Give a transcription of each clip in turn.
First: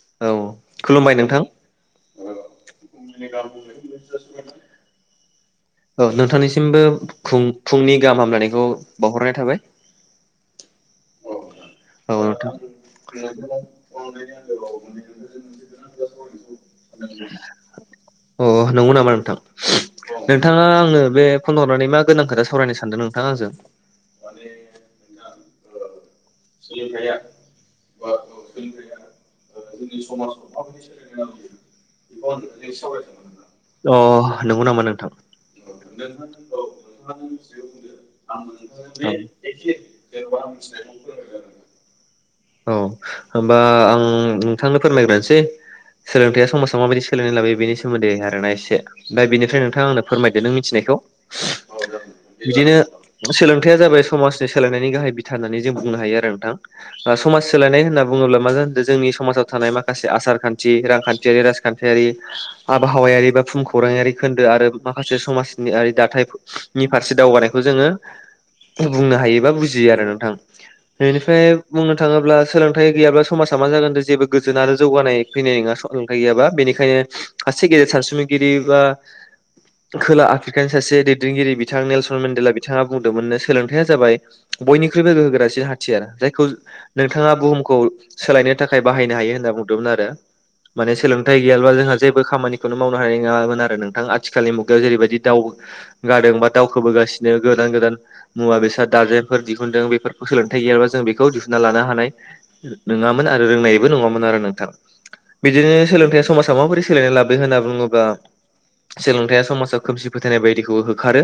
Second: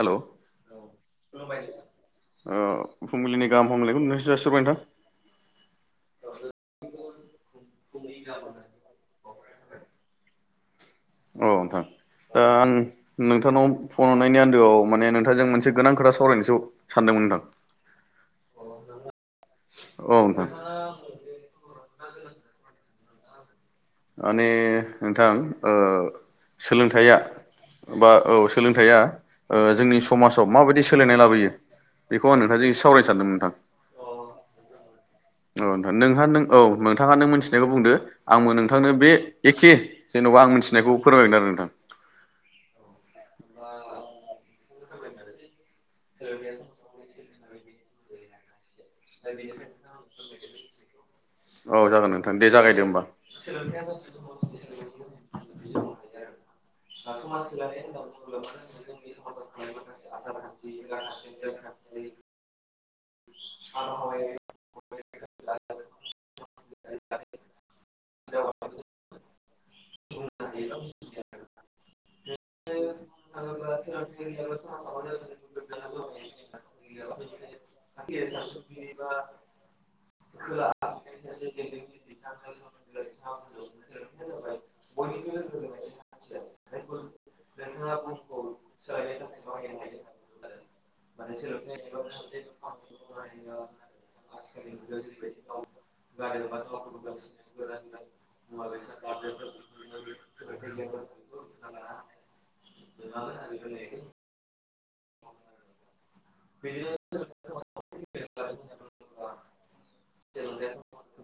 हेल' ओ औ खुलुमबाय नोंथां फुंबिलिनि गाहाम हामलायखौ नोंथांनिसिम जासिहरबाय औ नोंथांनिसिमबो खुं फुंनि गाहाम हामलायनायखौ बावहरनाय थाबाय। अ नोंथां औ ओ नोंथां आं नोंथांनाव अ फन हरनायनि आन्दोआव माने नोंथांजों मोनसे गोनां खोथा सावरायनोसो सानदोंमोन नोंथां नंगौ नामा नोंथां औ नोंथां नोंथाङा आंनो बे फन हरनानै मा गोनां खोथा सावरायनो सानदों नोंथाङा आंजों? माने नोंथां ओ सोलोंथाइया बा औ सोलोंथाइया ओ जोंनि समाजाव माबायदि सोलायनाय लाबोयो बेखौ आं नोंथांजों एसे सावरायनो सानदोंमोन नोंथां। अ नंगौ नामा नोंथां औ नोंथां नोंहा नों औ नोंथाङा नों मिथिनायखौ बुंदो आंबो नोंथांनो बे एखे जेनेबा आं औ। मिथिनायखौ फोरमायगोन आरोना नोंथां। औ होमबा आं नोंथां नो फोरमायग्रानोसै सोलोंथाइया समाजाव माबायदि सो सोलायनाय लाबोयो बेनि सोमोन्दै आरोना एसे दा बेनिफ्राय नोंथां आंनो फोरमायद नों मिथिनायखौ औ जागोन नोंथां दे बिदिनो जागायदो होमबा सोलोंथायाइया जाबाय समाजनि सोलायनायनि गाहाय बिथा होननानै जों बुंनो हायो आरो नोंथां समाज सोलायनाय होनना जोंनि समाव थानाय माखासे आसारखान्थि रांखान्थियारि राजखान्थियारि बहावायारि बा फुम खौरां आरि खोन्दो आरो माखासे समाजनिारि दाथायनि फारसे दावगानायखौ जोङो बुंनो हायो बा बुजियो आरो नोंथां बेनिफ्राय बुंनो थाङोब्ला सोलों सथाइ गैयाब समाजा मा जागोने जेबो गोजोन आरो जौगानाय फैनाय नङा सोलोंथाइ गैयाबा बेनिखायनो गेजेर सानसुमैगिरि बा खोला आफ्रिकानि सासे दैदेनगिरि बिथां नेलसन मेडेला बिथाङा बुंदोंमोननो सोलोंथाइया जाबाय बयख्रुइबो गोहोगोरासि हाथियार जायखौ नोंथाङा बुहुम सोलायनो थाखाय बाहायनो हायो होनना बुंदोंमोन आरो माने सोलोंथाइ गैया जोंहा जेबो खामानिखौ बेखौनो मावनो हानाय नङामोन आरो नोंथां आथिखालनि मुगायाव जेरैबायदि दावउ गादों बा दावखोबोगासिनो गोदान गोदान मुवा बेसाद दाजेनफोर दिहुनदों बेफोरखौ सोलोंथायाइ गैयाबा जों बेखौ दिहुनना लानो हानाय नङामोन आरो रोंनायबो नङामोन आरो नों थां बिदिनो सोलोंथायाइया समाजाव माबोरै सोलायनाय लाबो होनना बुङोबा सोलोंथायाइया समाजाव खोमसि फोथायनाय बायदिखौ होखारो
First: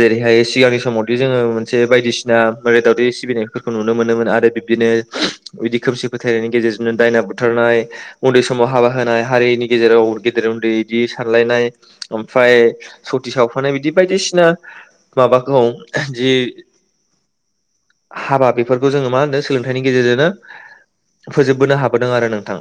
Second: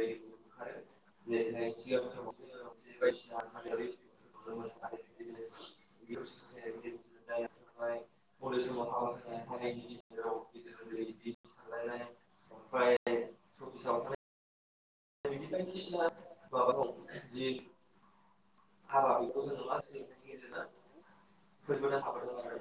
जेरैहाय सिगांनि समावदि जोङो मोनसे बायदिसिना मैदाय दावदै सिबिनायफोरखौ नुनो मोनोमोन आरो बिब्दिनो बिदि खोमसि फोथायनायनि गेजेरजोंनो दायना बुथारनाय [unintelligible] उन्दै समाव हाबा होनाय हारिनि गेजेराव गेदेर उन्दै बिदि सानलायनाय ओमफ्राय सति सावफानाय बिदि बायदिसिना माबाखौ जि हाबा बेफोरखौ जोङो मा होनो सोलोंथाइनि गेजेरजोंनो फोजोबबोनो हाबोदों आरो नोंथां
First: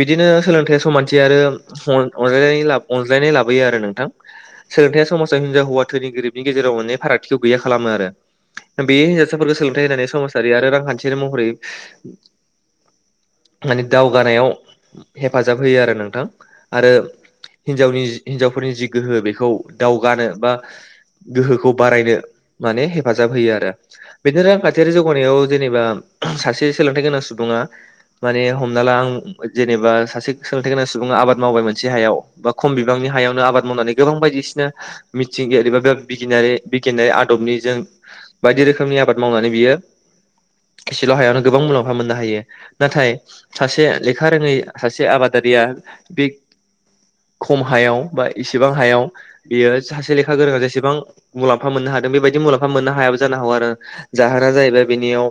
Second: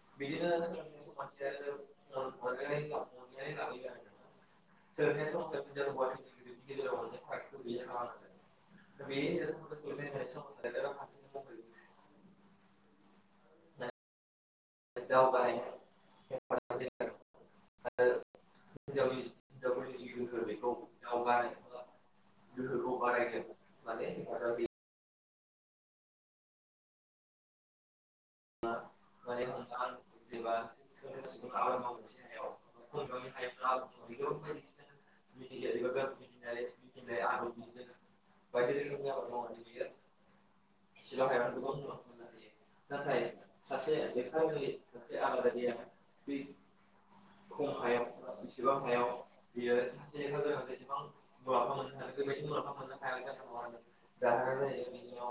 बिदिनो सोलोंथाइ समानथि आरो अन अनज्लायनाय अनज्लायनाय लाबोयो आरो नोंथां सोलोंथाइ समाजाव हिनजाव हौवा थोनि गोरिबनि गेजेरजों हेनजाव होना फारागथिखौ गैया खालामो आरो बे हिन्जावसाफोरखौ सोलोंथाइ होनानै समाजारि आरो रांखान्थियारि महरै माने दावगानायाव हेफाजाब होयो आरो नोंथां आरो हिनजावनि हिनजावफोरनि जि गोहो बेखौ दावगानो बा गोहोखौ बारायनो माने हेफाजाब होयो आरो बेनि रांखान्थियारि जौग गनायाव जेनेबा सासे सोलोंथाइ गोनां सु सुबुङा माने हमना ला आं जेनेबा सासे सोलोंथाइ गोनां सुबुङा आबाद मावबाय मोनसे हायाव बा खम बिबांनि हायावनो आबाद मावनानै गोबां बायदिसिना मिथिंगायारि बा बे बिगि बिगियानारि आदबनि ज बायदि रोखोमनि आबाद मावनानै बियो एसेल' हायावनो गोबां मुलाम्फा मोननो हायो। नाथाय सासे लेखा रोङै सासे आबादारिया बे खम हायाव बा इसेबां हायाव बियो सासे लेखा गोरोंआ जेसेबां मुलाम्फा मोननो हादों बेबायदि मुलाम्फा मोननो हायाबो जानो हागौ आरो जाहोना जाहैबाय बेनियाव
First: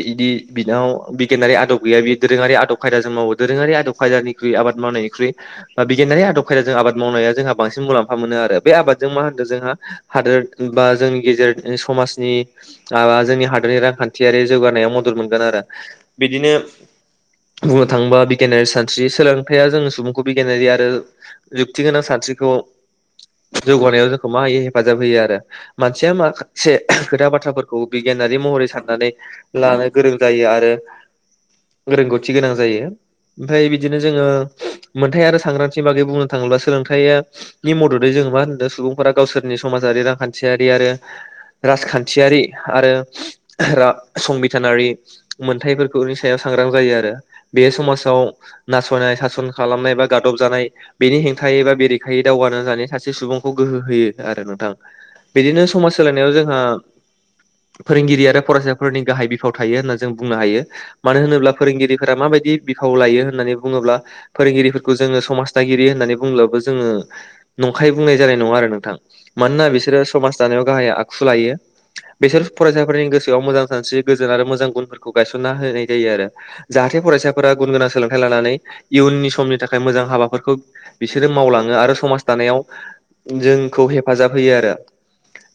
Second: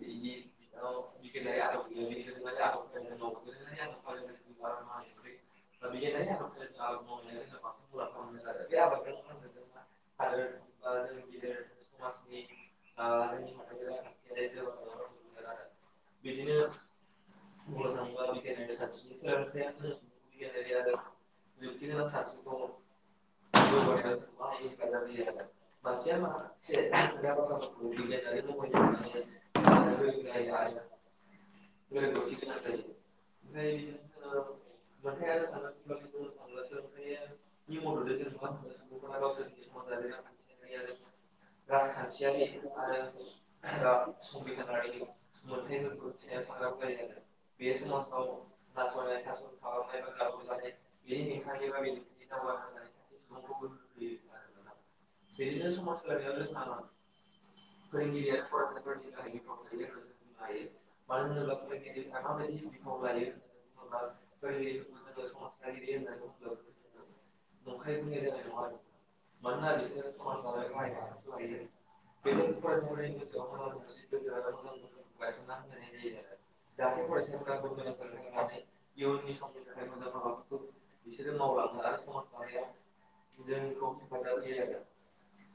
बिदि बिनाव बि आदब गैया बे दोरोङारि आदब खायदाजों मावो दोरोङारि आदब खायदानिख्रुइ आबाद मावनायनिख्रुइ ओ बिगियानारि आदब खायदाजों आबाद मावनाया जोंहा बांसिन मुलाम्फा मोनो आरो बे आबादजों मा होनदों जोंहा हादोर बा जोंनि गेजेर समाजनि आ बा जोंनि हादोरनि रांखान्थियारि जौगानायाव मदद मोनगोन आरो बिदिनो बुंनो थाङोबा बिगियानारि सानस्रि सोलोंथाइया जों सुबुंखौ बिगियानारि आरो जुक्ति गोनां सानस्रिखौ जौगानायाव जोंखौ मा होयो हेफाजाब होयो आरो मानसिया माखासे खोथा बाथ्राफोरखौ बिगियानारि महरै साननानै लानो गोरों जायो आरो रोंगौथि गोनां जायो ओमफ्राय बिदिनो जोङो मोनथाइ आरो सांग्रांथि बागै बुंनो थाङोब्ला सोलोंथायाइया नि मददै जोङो मा होनदों सुबुंफोरा गावसोरनि समाजारि रांखान्थियारि आरो राजखान्थियारि आरो र संबि [unintelligible] मोनथाइफोरखौ सायाव सांग्रां जायो आरो बे समाजाव नासयनाय सासन खालामनाय बा गादब जानाय बेनि हेंथायै बा बेरेखायै दावगानो होनानै सासे सुबुंखौ गोहो होयो आरो नोंथां बिदिनो समाज सोलायनायाव जोंहा फोरोंगिरि आरो फरायसाफोरनि गाहाय बि बिफाव थायो होनना जों बुंनो हायो मानो होनोब्ला फोरोंगिरिफोरा माबायदि बिखाव लायो होननानै बुङोब्ला फोरोंगिरिफोरखौ जोङो समाज दागिरि होननानै बुंब्लाबो जोङो नंखाय बुंनाय जानाय नङा आरो नोंथां मानोना बिसोरो समाज दानायाव गाहाय आखु लायो बिसोर फरायसाफोरनि गोसोआव मोजां सानस्रि गोजोन आरो मोजां गुनफोरखौ गायसनना होहै जायो आरो जाहाथे फरायसाफोरा गुन गोनां सोलोंथाइ लानानै इयुननि समनि थाखाय मोजां हाबाफोरखौ बिसोरो मावलाङो आरो समाज दानायाव जोंखौ हेफाजाब होयो आरो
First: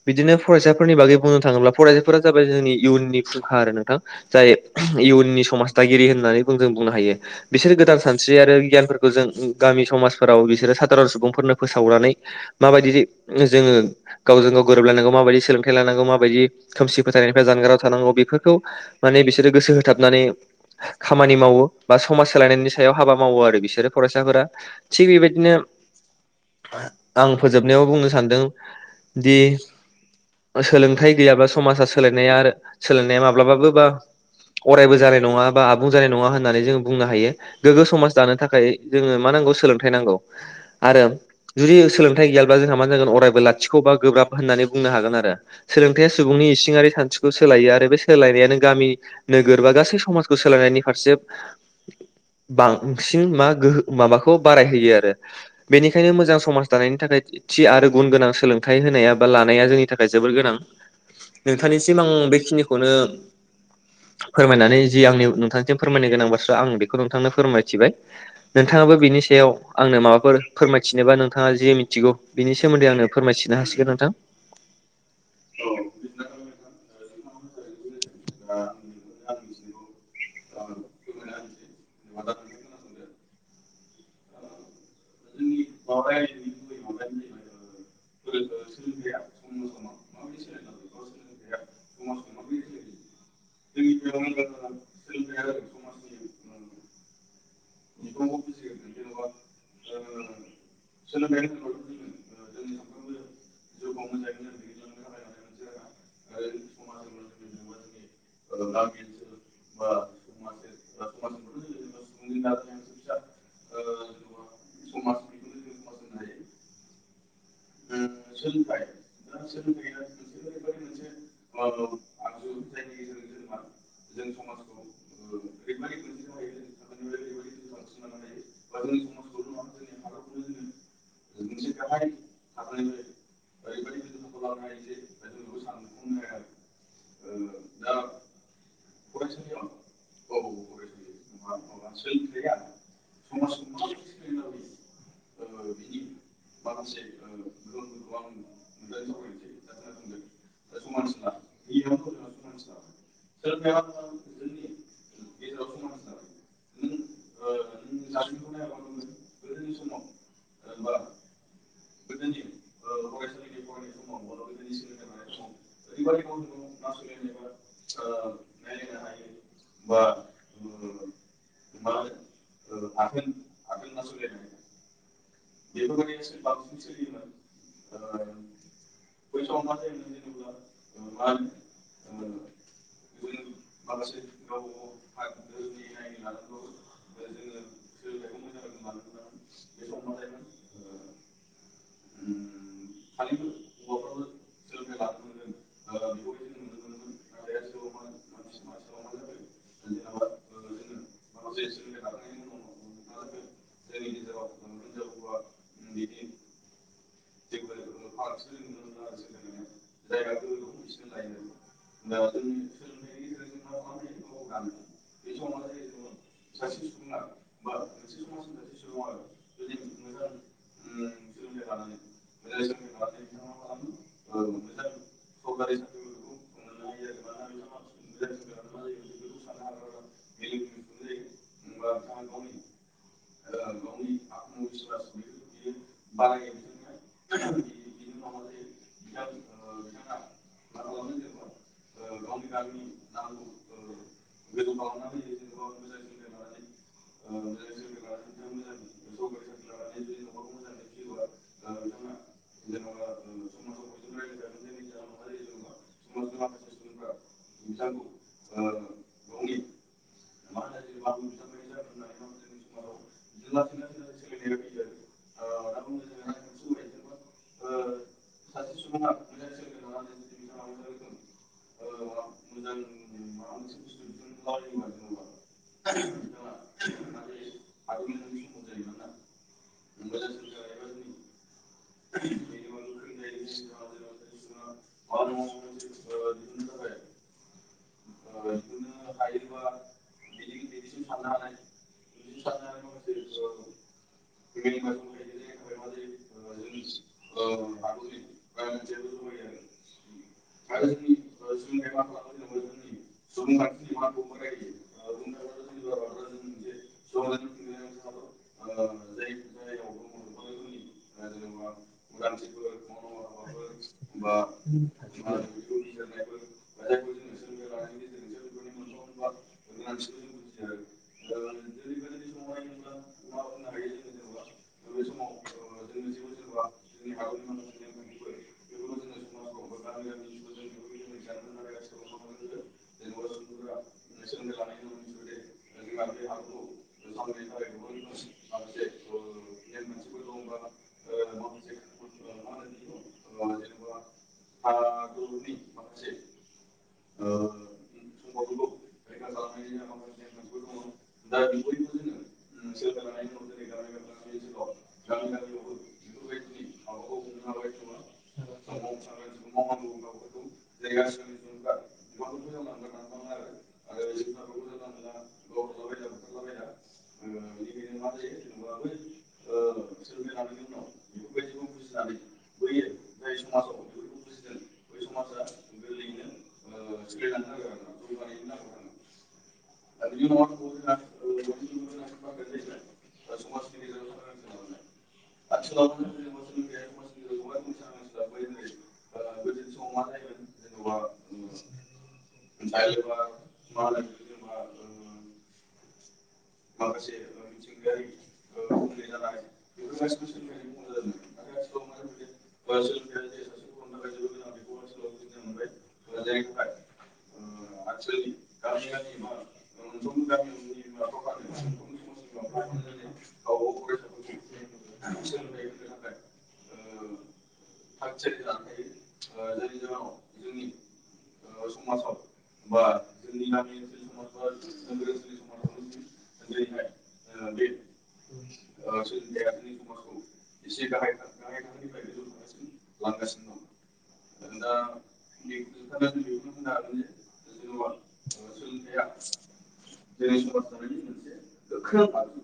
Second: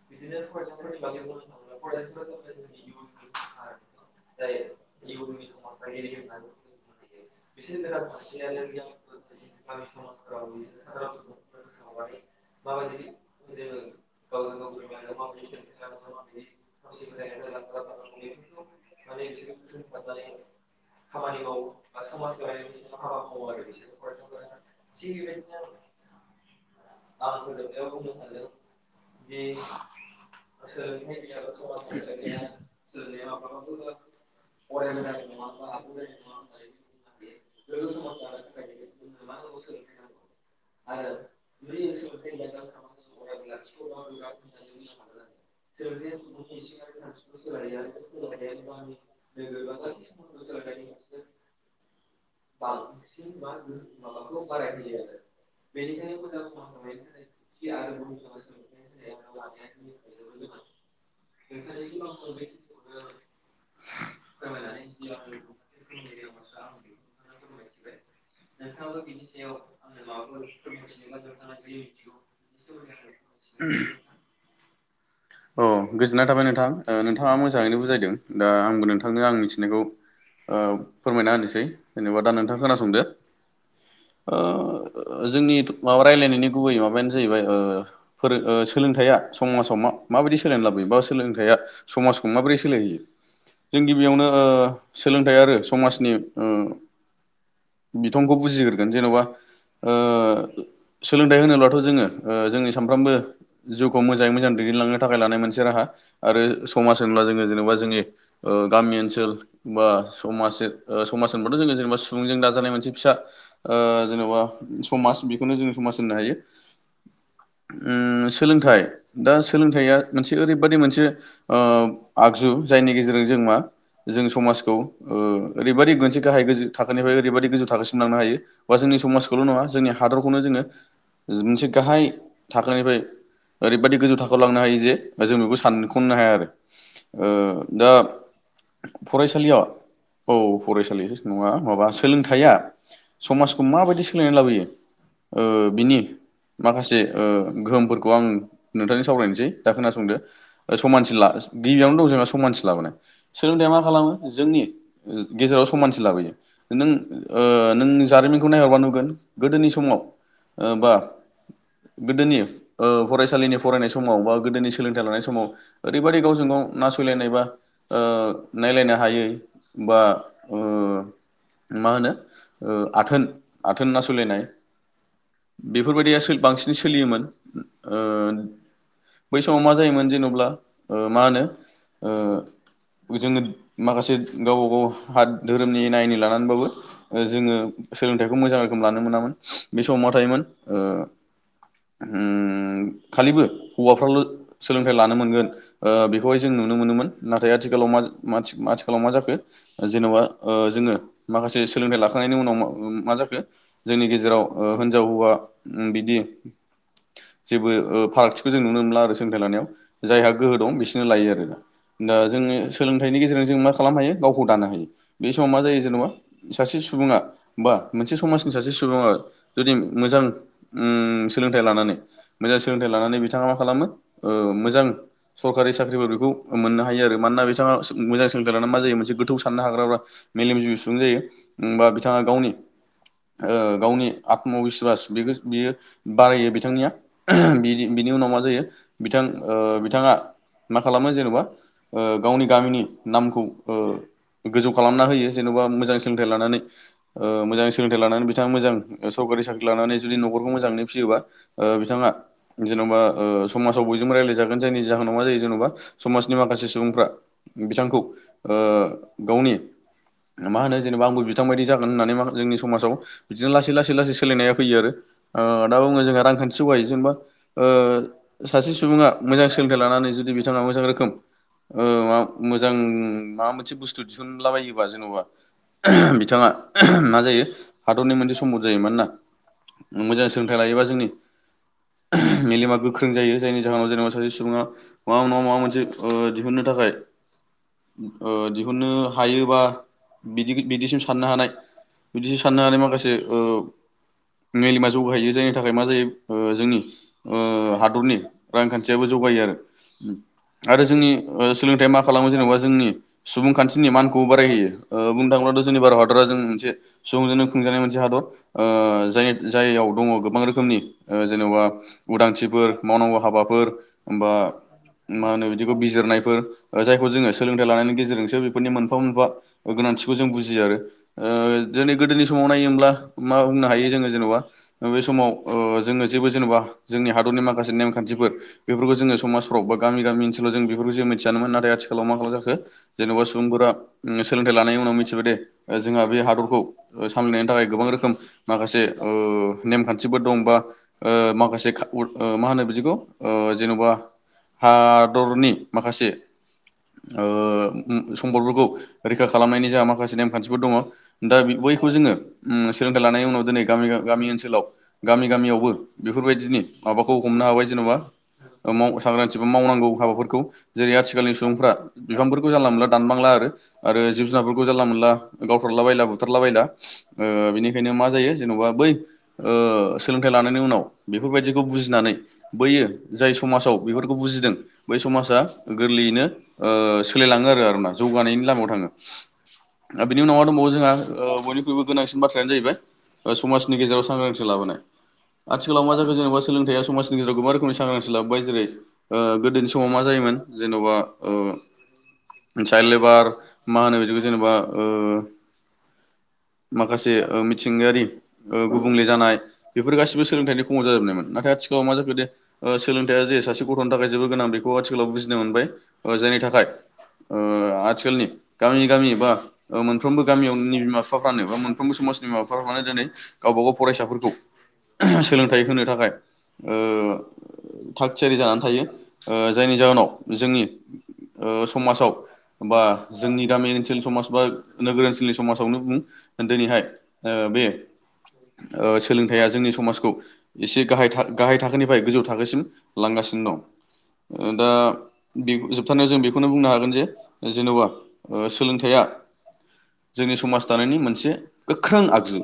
बिदिनो फरायसाफोरनि बागै बुंनो थाङोब्ला फरायसाफोरा जाबाय जोंनि इयुननि फुंखा आरो नोंथां जाय इयुननि समाज दागिरि होननानै बुं जों बुंनो हायो बिसोरो गोदान सानस्रि आरो गियानफोरखौ जों गामि समाजफोराव बिसोरो साधारन सुबुंफोरनो फोसावनानै माबायदि जे जोङो गावजों गाव गोरोबलायनांगौ माबायदि सोलोंथाइ लानांगौ माबायदि खोमसि फोथायनायनिफ्राय जानगाराव थानांगौ बेफोरखौ माने बिसोरो गोसो हो थाबनानै खामानि मावो बा समाज सोलायनायनि सायाव हाबा मावो आरो बिसोरो फरायसाफोरा थिग बेबायदिनो आं फोजोबनायाव बुंनो सानदों दि ओ सोलोंथाइ गैयाब्ला समाजा सोलायनाया आरो सोलोंनाया माब्लाबाबो बा अरायबो जानाय नङा बा आबुं जानाय नङा होननानै जोंङो बुंनो हायो गोग्गो समाज दानो थाखाय जोङो मा नांगौ सोलोंथाइ नांगौ आरो जुदि सोलोंथाइ गैयाब्ला जोंहा मा जागोन अरायबो लाथिख' बा गोब्राब होननानै बुंनो हागोन आरो सोलोंथाइया सुबुंनि इसिङारि सानस्रिखौ सोलायो आरो बे सोलायनायानो गामि नो गोरोबा गासै समाजखौ सोलोंनायनि फारसे बांसिन मा गोहो माबाखौ बारायहोयो आरो बेनिखायनो मोजां समाज दानायनि थाखाय थि आरो गुन गोनां सोलोंथाइ होनाया बा लानाया जोंनि थाखाय जोबोर गोनां नोंथांनिसिम आं बे खिनिखौनो फोरमायनानै जि आंनि नोंथांनिसिम फोरमायनो गोनां बाथ्रा आं बेखौ नोंथांनो फोरमायथिबाय नोंथाङाबो बिनि सायाव आंनो माबाफोर फोरमायथिनोबा नोंथाङा जि मिथिगौ बिनि सोमोन्दै आंनो फोरमायथिनो हासिगोन नोंथां थाङा मोजाङैनो बुजायदों। दा आंबो नोंथ थांनो आं मिथिनायखौ ओ फोरमायना होनोसै जेनेबा दा नोंथां खोनासं दो ओ ओ जोंनि थु माबा रायलायनायनि गुबै माबायानो जाहैबाय ओ फोरों ओ सोलोंथाइया समाजाव मा माबायदि सोलायना लाबोयो बा सोलोंथाइया समाजखौ माबोरै सोलायहोयो जों गिबियावनो ओ सोलोंथाइ आरो समाजनि उम बिथंखौ बुजिग्रोगोन जेनबा ओ सोलोंथाइ होनोब्लाथ' जोङो ओ जोंनि सानफ्रोमबो जिउखौ मोजाङै मोजां दैदेनलांनो थाखाय लानाय मोनसे राहा आरो समाज होनोब्ला जोङो जेनेबा जोंनि ओ गामि ओनसोल बा समाजसे ओ समाज होनबाथ' जोङो जेनेबा सुबुंजों दाजानाय मोनसे फिसा ओ जेन'बा समाज बेखौनो जोङो समाज होननो हायो उम सोलोंथाइ दा सोलोंथाइया मोनसे ओरैबादि मोनसे ओ आगजु जायनि गेजेरजों जों मा जों समाजखौ ओ ओरैबायदि मोनसे गाहाय गोजो थाखोनिफ्राय ओरैबायदि गोजौ थाखोसिम लांनो हायो बा जोंनि समाजखौल' नङा जोंनि हादरखौनो जोङो मोनसे गाहाय थाखोनिफ्राय ओरैबायदि गोजौ थाखोआव लांनो हायो जे जों बेखौ सानखनो हाया आरो ओ दा फरायसालिया औ फरायसालि नङा माबा सोलोंथाइया समाजखौ माबायदि सोलोंनानै लाबोयो ओ बिनि माखासे ओ गोहोमफोरखौ आं नोंथांजों सावरायनोसै दा खोनासंदो ओ समानसिला गिबियावनो दं जोंहा समानसि लाबोनाय सोलोंथाइया मा खालामो जोंनि ओम गेजेराव समानथि लाबोयो नों ओ नों जारिमिनखौ नायहरबा नुगोन गोदोनि समाव ओ बा गोदोनि ओ फरायसालिनि फरायनाय समाव बा गोदोनि सोलोंथाइ लानाय समाव ओरैबायदि गावजों गाव नासयलायनाय बा ओ नायलायनो हायै बा ओ मा होनो ओ आथोन आथोन नासयलायनाय बेब फोरबायदिया सोल बांसिनै सोलियोमोन। ओ बै समाव मा जायोमोन जेनेब्ला ओ मा होनो ओ जोङो माखासे गावबा गाव हा धोरोमनि एना एनि लानानैबाबो ओ जोङो सोलोंथाइखौ मोजां रोखोम लानो मोनामोन बे समावा थायोमोन ओ उम खालिबो हौवाफ्राल सोलोंथाइ लानो मोनगोन ओ बेखौहाय जों नुनो मोनोमोन। नाथाय आथिखालाव माज माथि आथिखालाव मा जाखो जेनबा ओ जोङो माखासे सोलोंथाइ लाखांनायनि उनाव मा जाखो जोंनि गेजेराव ओ हिनजाव हौवा उम बिदि जेबो ओ फारागथिखौ जों नुनो मोनला आरो सोलोंथाइ लानायाव जायहा गोहो दं बिसोरनो लायो आरो दा। दा जोङो सोलोंथाइनि गेजेरजों जों मा खालामनो हायो गावखौ दानो हायो बे समाव मा जायो जेन'बा सासे सुबुङा बा मोनसे समाजनि सासे सुबुङा जुदि मोजां उम सोलोंथाइ लानानै मोजां सोलोंथाइ लानानै बिथाङा मा खालामो ओ मोजां सरखारि साख्रिफोर बेखौ मोननो हायो आरो मानोना बिथाङा सो मोजां सोलोंथाइानो मा जायो मोनसे गोथौ साननो हाग्राफ्रा मेलेमजिबि सुबुं जायो उम बा बिथाङा गावनि ओ गावनि आत्मबिस्वस बेखौ बियो बारायो बिथांनिया ओहोम बिनि बिनि उनाव मा जायो बिथां ओ बिथाङा मा खालामो जेनेबा ओ गावनि गामिनि नामखौ ओ गोजौ खालामना होयो। जेनबा मोजां सोलोंथाइ लानानै ओ मोजां सोलोंथाइ लानानै बिथाङा मोजां ओ सरकारि साख्रि लानानै जुदि नखरखौ मोजाङै फियोबा ओ बिथाङा जेनबा ओ समाजाव बयजोंबो राय्लायजागोन जेनि जाहोनाव मा जायो जेनबा समाजनि माखासे सुबुंफ्रा बिथांखौ ओ गावनि मा होनो जेनेबा आंबो बिथांबायदि जागोन होननानै जोंनि समाजाव बिदिनो लासै लासै लासै लासै सोलायनाया फैयो आरो ओ [unintelligible] जोंङो रांखान्थि जगायो जेनबा ओ सासे सुबुंआ मोजां सो सोलोंथाइ लानानै जुदि बिथांआ मोजां रो औ आ मोजां माबा मोनसे बुस्थु दिहुनलाबायोबा जेनबा एहेम बिथाङा एहेम माजायो हादरनि मोनसे सम्फद जायो मानोना मोजां सोलोंथाइ लायोबा ओहोम जोंनि मेलेमा गोख्रों जायो जायनि जाहोनाव जेनेबा सासे सुबुङा माबा ना माबा मोनसे ओ दिहुननो थाखाय ओ दिहुननो हायोबा बिदि बिदिसिम साननो हानाय बिदिसिम साननो हानाय माखासे मेलेमा जौगाहैयो जायनि थाखाय मा जायो जोंनि हादरनि रांखान्थियाबो जौगायो आरो आरो जोंनि ओ सोलोंथाइया मा खालामो जेनेबा जोंनि सुबुंखान्थिनि मानखौ बारायहोयो ओ बुंनो थाङोब्लाथ' जोंनि भारत हादरा जों मोनसे सुबुंजोंनो खुंजानाय मोनसे हादर ओ जाय जायाव दङ गोबां रोखोमनि ओ जेनबा उदांथिफोर मावनांगौ हाबाफोर ओमबा मा होनो बिदिखौ बिजिरनायफोर ओ जायखौ जोङो सोलोंथाइ लानायनि गेजेरजोंसो बेफोरनि मोनफा मोनफा ओ गोनांथिखौ जों बुजियो आरो ओ दिनै गोदोनि समाव नायोब्ला मा बुंनो हायो जोङो जेनबा बे समाव ओ जोङो जेबो जेनबा जोंनि हादरनि माखासे नेमखान्थिफोर बेफोरखौ जोङो समाजफ्राव बा गामि गामि ओनसोलाव जों बेफोरखौ जों मिथियानोन नाथाय आथिखालाव मा खालाम जाखो जेन'बा सुबुंफोरा उम सोलोंथाइ लानायनि उनाव मिथिबाय दे ओ जोंहा बे हादरखौ ओ सामलायनायनि थाखाय गोबां रोखोम माखासे ओ नेमखान्थिफोर दं बा ओ माखासे खा ऊल ओ मा होनो बिदिखौ ओ जेनबा हा दरनि माखासे ओ उम सम्पदफोरखौ रैखा खालामनायनि जा माखासे नेमखान्थिफोर दङ दा बि बैखौ जोङो उम सोलोंथाइ लानायनि उनाव दिनै गामि गामि ओनसोलाव गामि गामियावबो बेफोरबायदिनि माबाखौ हमनो हाबाय जेनबा म सांग्रांथि बा मावनांगौ हाबाफोरखौ जेरै आथिखालनि सुबुंफ्रा बिफांफोरखौ जानला मोनला दानबांला आरो आरो जिब जुनारफोरखौ जानला मोनला गावथारला बायला बुथारला बायला ओ बेनिखायनो मा जायो जेनबा बै ओ सोलोंथाइ लानायनि उनाव बेफोरबायदिखौ बुजिनानै बैयो जाय समाजाव बेफोरखौ बुजिदों बै समाजा गोरलैयैनो ओ सोलायलाङो आरो आरोना जौगानायनि लामायाव थाङो आ बेनि उनाव आ दंबावो जोंहा ओ बयनिख्रुइबो गोनांसिन बाथ्रायानो जाहैबाय ओ समाजनि गेजेराव सांग्रांथि लाबोनाय। आथिखालाव मा जाबाय जेनबा सोलोंथाया समाजनि गेजेराव गोबां रखोमनि सांग्रांथि लाबोबाय जेरै ओ गोदोनि समाव मा जायोमोन जेनबा ओ साइलेबार माहोनो बिदि [unintelligible] जेनेबा ओ माखासे ओ मिथिंगायारि गुबुंले जानाय बेफोर गासिबो सोलोंथाइनि खमाव जाजोबनायमोन। नाथाय आथिखालाव मा जाखो दे ओ सोलोंथाइया जायो सासे गथ'नो थाखाय जेबोद गोनां बेखौ आथिखालाव बुजिनो मोनबाय ओ जायनि थाखाय ओ आथिखालनि गामि गामि बा मोनफ्रोमबो गामियावनि बिमा बिफाफ्रानो बा मोनफ्रोमबो समाजनि बिमा बिफाफ्रानो दिनै गावबा गाव फरायसाफोरखौ सोलोंथाइ होनो थाखाय थाग थियारि जानानै ओ जायनि जाहोनाव जोंनि समाजाव बा जोंनि गामि ओनसोलनि समाज बा नोगोर ओनसोलनि समाजावनो बुं दिनैहाय ओ बे सोलोंथाइया ओ जोंनि समाजखौ एसे गाहाय गाहाय थाखोनिफ्राय गोजौ थाखोसिम लांगासिनो दं। दा बे जोबथनायाव जों बेखौनो बुंनो हागोन जे जेन'बा ओ सोलोंथाइया जोंनि समाज दानायनि मोनसे गोख्रों आगजु।